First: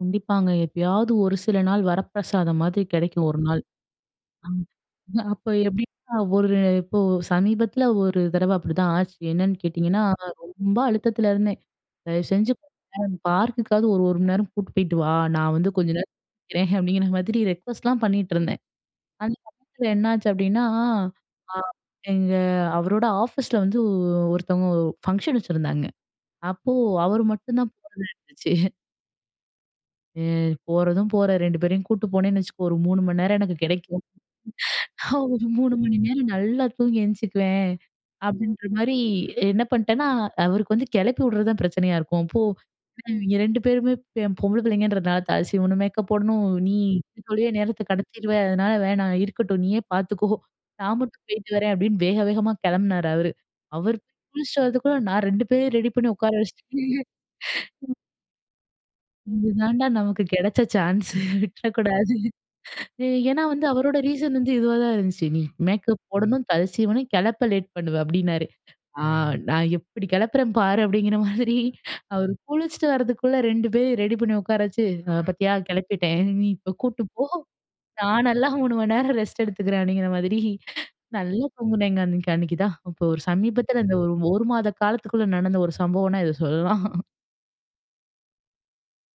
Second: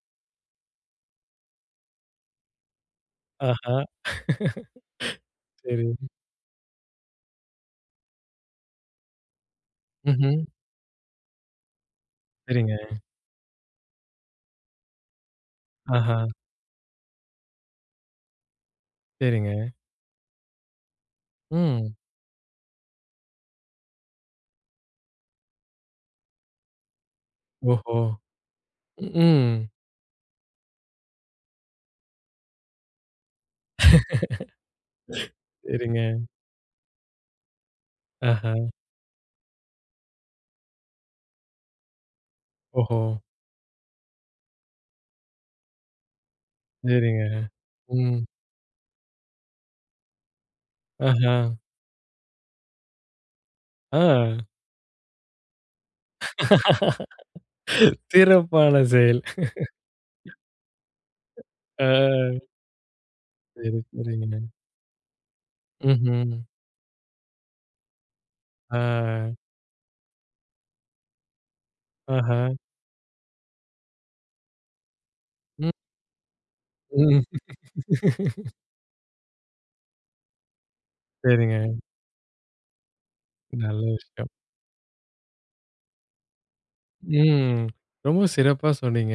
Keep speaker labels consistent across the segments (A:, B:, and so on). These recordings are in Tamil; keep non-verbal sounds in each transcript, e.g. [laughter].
A: கண்டிப்பாங்க. எப்பயாவது ஒரு சில நாள் வரப்பிரசாதம் மாதிரி கெடைக்கும். ஒரு
B: ஆஹா
A: நாள்.அ
B: [laughs]
A: அப்போ
B: செரி.
A: எப்படின்னா ஒரு இப்போ சமீபத்தில ஒரு தடவ அப்டிதான் ஆச்சு. என்னன்னு கேட்டிங்கன்னா,
B: ம்ஹ்ம்.
A: ரொம்ப அழுத்தத்துல இருந்தேன். தயவு செஞ்சு
B: செரிங்க.
A: பார்க்கக்காது ஒரு ஒரு மணி நேரம் கூட்டு போயிட்டு வா. நான் வந்து கொஞ்ச நே
B: ஆஹா.
A: இருக்கறேன் அப்டிங்கிற மாதிரி ரெக்வெஸ்ட்லாம் பண்ணீட்டுருந்தேன். அந்த
B: செரிங்க.
A: சமயத்தில என்னாச்சு அப்டின்னா, அ
B: ம்.
A: எங்க அவரோட ஆஃபீஸில வந்து ஒருத்தவங்க ஓ ஃபங்ஷன் வெச்சிருந்தாங்க. அப்போ அவர் மட்டும் தான்
B: ஓஹோ!
A: போறதா இருந்துச்சு. [laughs]
B: ம்ம்.
A: "அ போறதும் போற 2 பேரையும் கூட்டு போனேன்னு வெச்சுக்கோ ஒரு 3 மணி நேரம் எனக்கு
B: [laughs]
A: கெடைக்கும். [inhales] ஒரு
B: [inhales]
A: 3 மணி
B: செரிங்க.
A: நேரம் நல்லா தூங்கி எந்திச்சிக்குவேன்."
B: ஆஹா!
A: அப்டின்ற மாரி என்ன பண்ட்டேன்னா அவருக்கு வந்து கிளப்பி விடுறது தான் பிரச்சனையா இருக்கும். போ
B: ஓஹோ!
A: இவங்க 2 பேருமே பொம்பள பிள்ளைங்கன்றதுனால தல சீவனும் மேக்கப் போடணும் நீ
B: செரிங்க,
A: அதுக்குலியே நேரத்த
B: ம்.
A: கடத்திருவ அதனால வேணாம். இருக்கட்டும் நீயே பாத்துக்கோ நான் மட்டும்
B: ஆஹா!
A: போய்ட்டு வரேன். அப்டின்னு வேக வேகமா கிளம்பினார் அவரு. அவர்
B: ஆ.
A: குளிச்சிட்டு வரதுக்குள்ள நான் 2 பேரையும் ரெடி பண்ணி உக்கார வெச்சுட்ட.
B: [laughs]
A: [laughs]
B: சிறப்பான செயல்.
A: "இது தாண்டா நமக்கு
B: [laughs]
A: கெடைச்ச சான்ஸு
B: ஆ.
A: விட்டுறக்கூடாது" [inhales] ஏன்னா வந்து
B: செரி,
A: அவரோட ரீசன்
B: செரிங்க.
A: வந்து இதுவா தான் இருந்துச்சு. நீ மேக்கப்
B: ம்ஹ்ம்.
A: போடணும் தல சீவனும் கிளப்ப லேட் பண்ணுவ அப்டின்னாரு. ஆ
B: ஆஹ்.
A: நான் எப்டி கெளப்பறன்னு பாரு அப்டிங்கிற மாதிரி அவர்
B: ஆஹா!
A: குளிச்சிட்டு வரதுக்குள்ளே 2 பேரயு ரெடி பண்ணி உட்கார வெச்சு பாத்தியா
B: ம்.
A: கெளப்பிட்டேன். "நீ இப்போ கூட்டிட்டு போ
B: ம்.
A: நான் நல்லா
B: [laughs]
A: 3 மணி நேரம் ரெஸ்ட் எடுத்துக்கிறேன்" அப்படிங்கிற மாதிரி [inhales] நல்லா
B: செரிங்க.
A: தூங்குனேங்க அன்னைக்கு அன்னைக்கு தான். இப்போ ஒரு சமீபத்துல
B: நல்ல
A: இந்த ஒரு
B: விஷயம்.
A: ஒரு மாத காலத்துக்குள்ள நடந்த ஒரு சம்பவம்னா இத சொல்லலாம்.
B: ம் ரொம்ப சிறப்பா சொன்னீங்க.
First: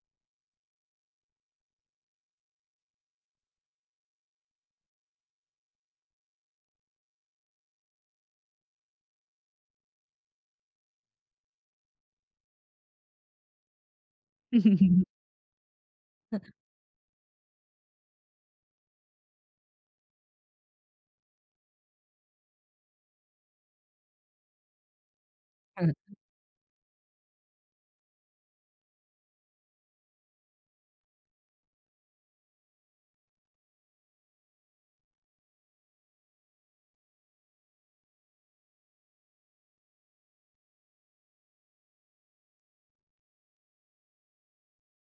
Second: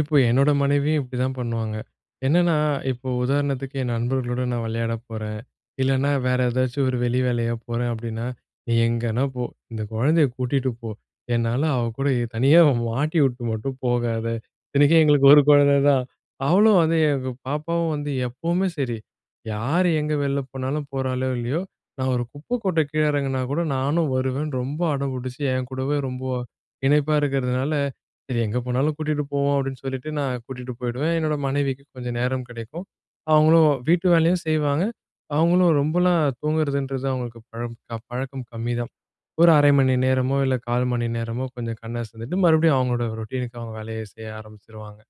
B: இப்போ என்னோட மனைவியும் இப்டிதான் பண்ணுவாங்க. என்னென்னா இப்போ உதாரணத்துக்கு என் நண்பர்களோடு நான் வெளையாடப் போறன். இல்லன்னா வேற ஏதாச்சும் ஒரு வெளி வேலையா போறேன் அப்படின்னா, "நீ எங்கனா போ. இந்த குழந்தைய கூட்டிகிட்டு போ என்னால அவள கூட தனியா மாட்டி உட்டு மட்டும் போகாத." இத்தனைக்கும்
A: [laughs]
B: எங்களுக்கு ஒரு கொழந்த தான்
A: ஹ. [inhales]
B: அவளும் வந்து எங்க பாப்பாவும் வந்து எப்புமே செரி யார் எங்க வெளில போனாலும் போறாளோ இல்லையோ, நான் ஒரு குப்பை கொட்ட கீழே எறங்குனா கூட "நானும் வருவேன்னு" ரொம்ப அடம் புடிச்சு என்கூடவே
A: அ.
B: ரொம்ப இணைப்பா இருக்கறதுனால, சரி எங்கே போனாலும் கூட்டிட்டு போவோம் அப்படின்னு சொல்லிட்டு நான் கூட்டிட்டு போயிடுவேன். என்னோட மனைவிக்கு கொஞ்சம் நேரம் கிடைக்கும். அவங்களும் வீட்டு வேலையும் செய்வாங்க. அவங்களும் ரொம்பலாம் தூங்கறதுன்றது அவங்களுக்கு பழம் பழக்கம் கம்மிதான். ஒரு 1/2 மணி நேரமோ இல்ல 1/4 மணி நேரமோ கொஞ்சம் கண்ணசந்துட்டு மறுபடியும் அவங்களோட ரொட்டீனுக்கு அவங்க வேலய செய்ய ஆரம்பிச்சுருவாங்க.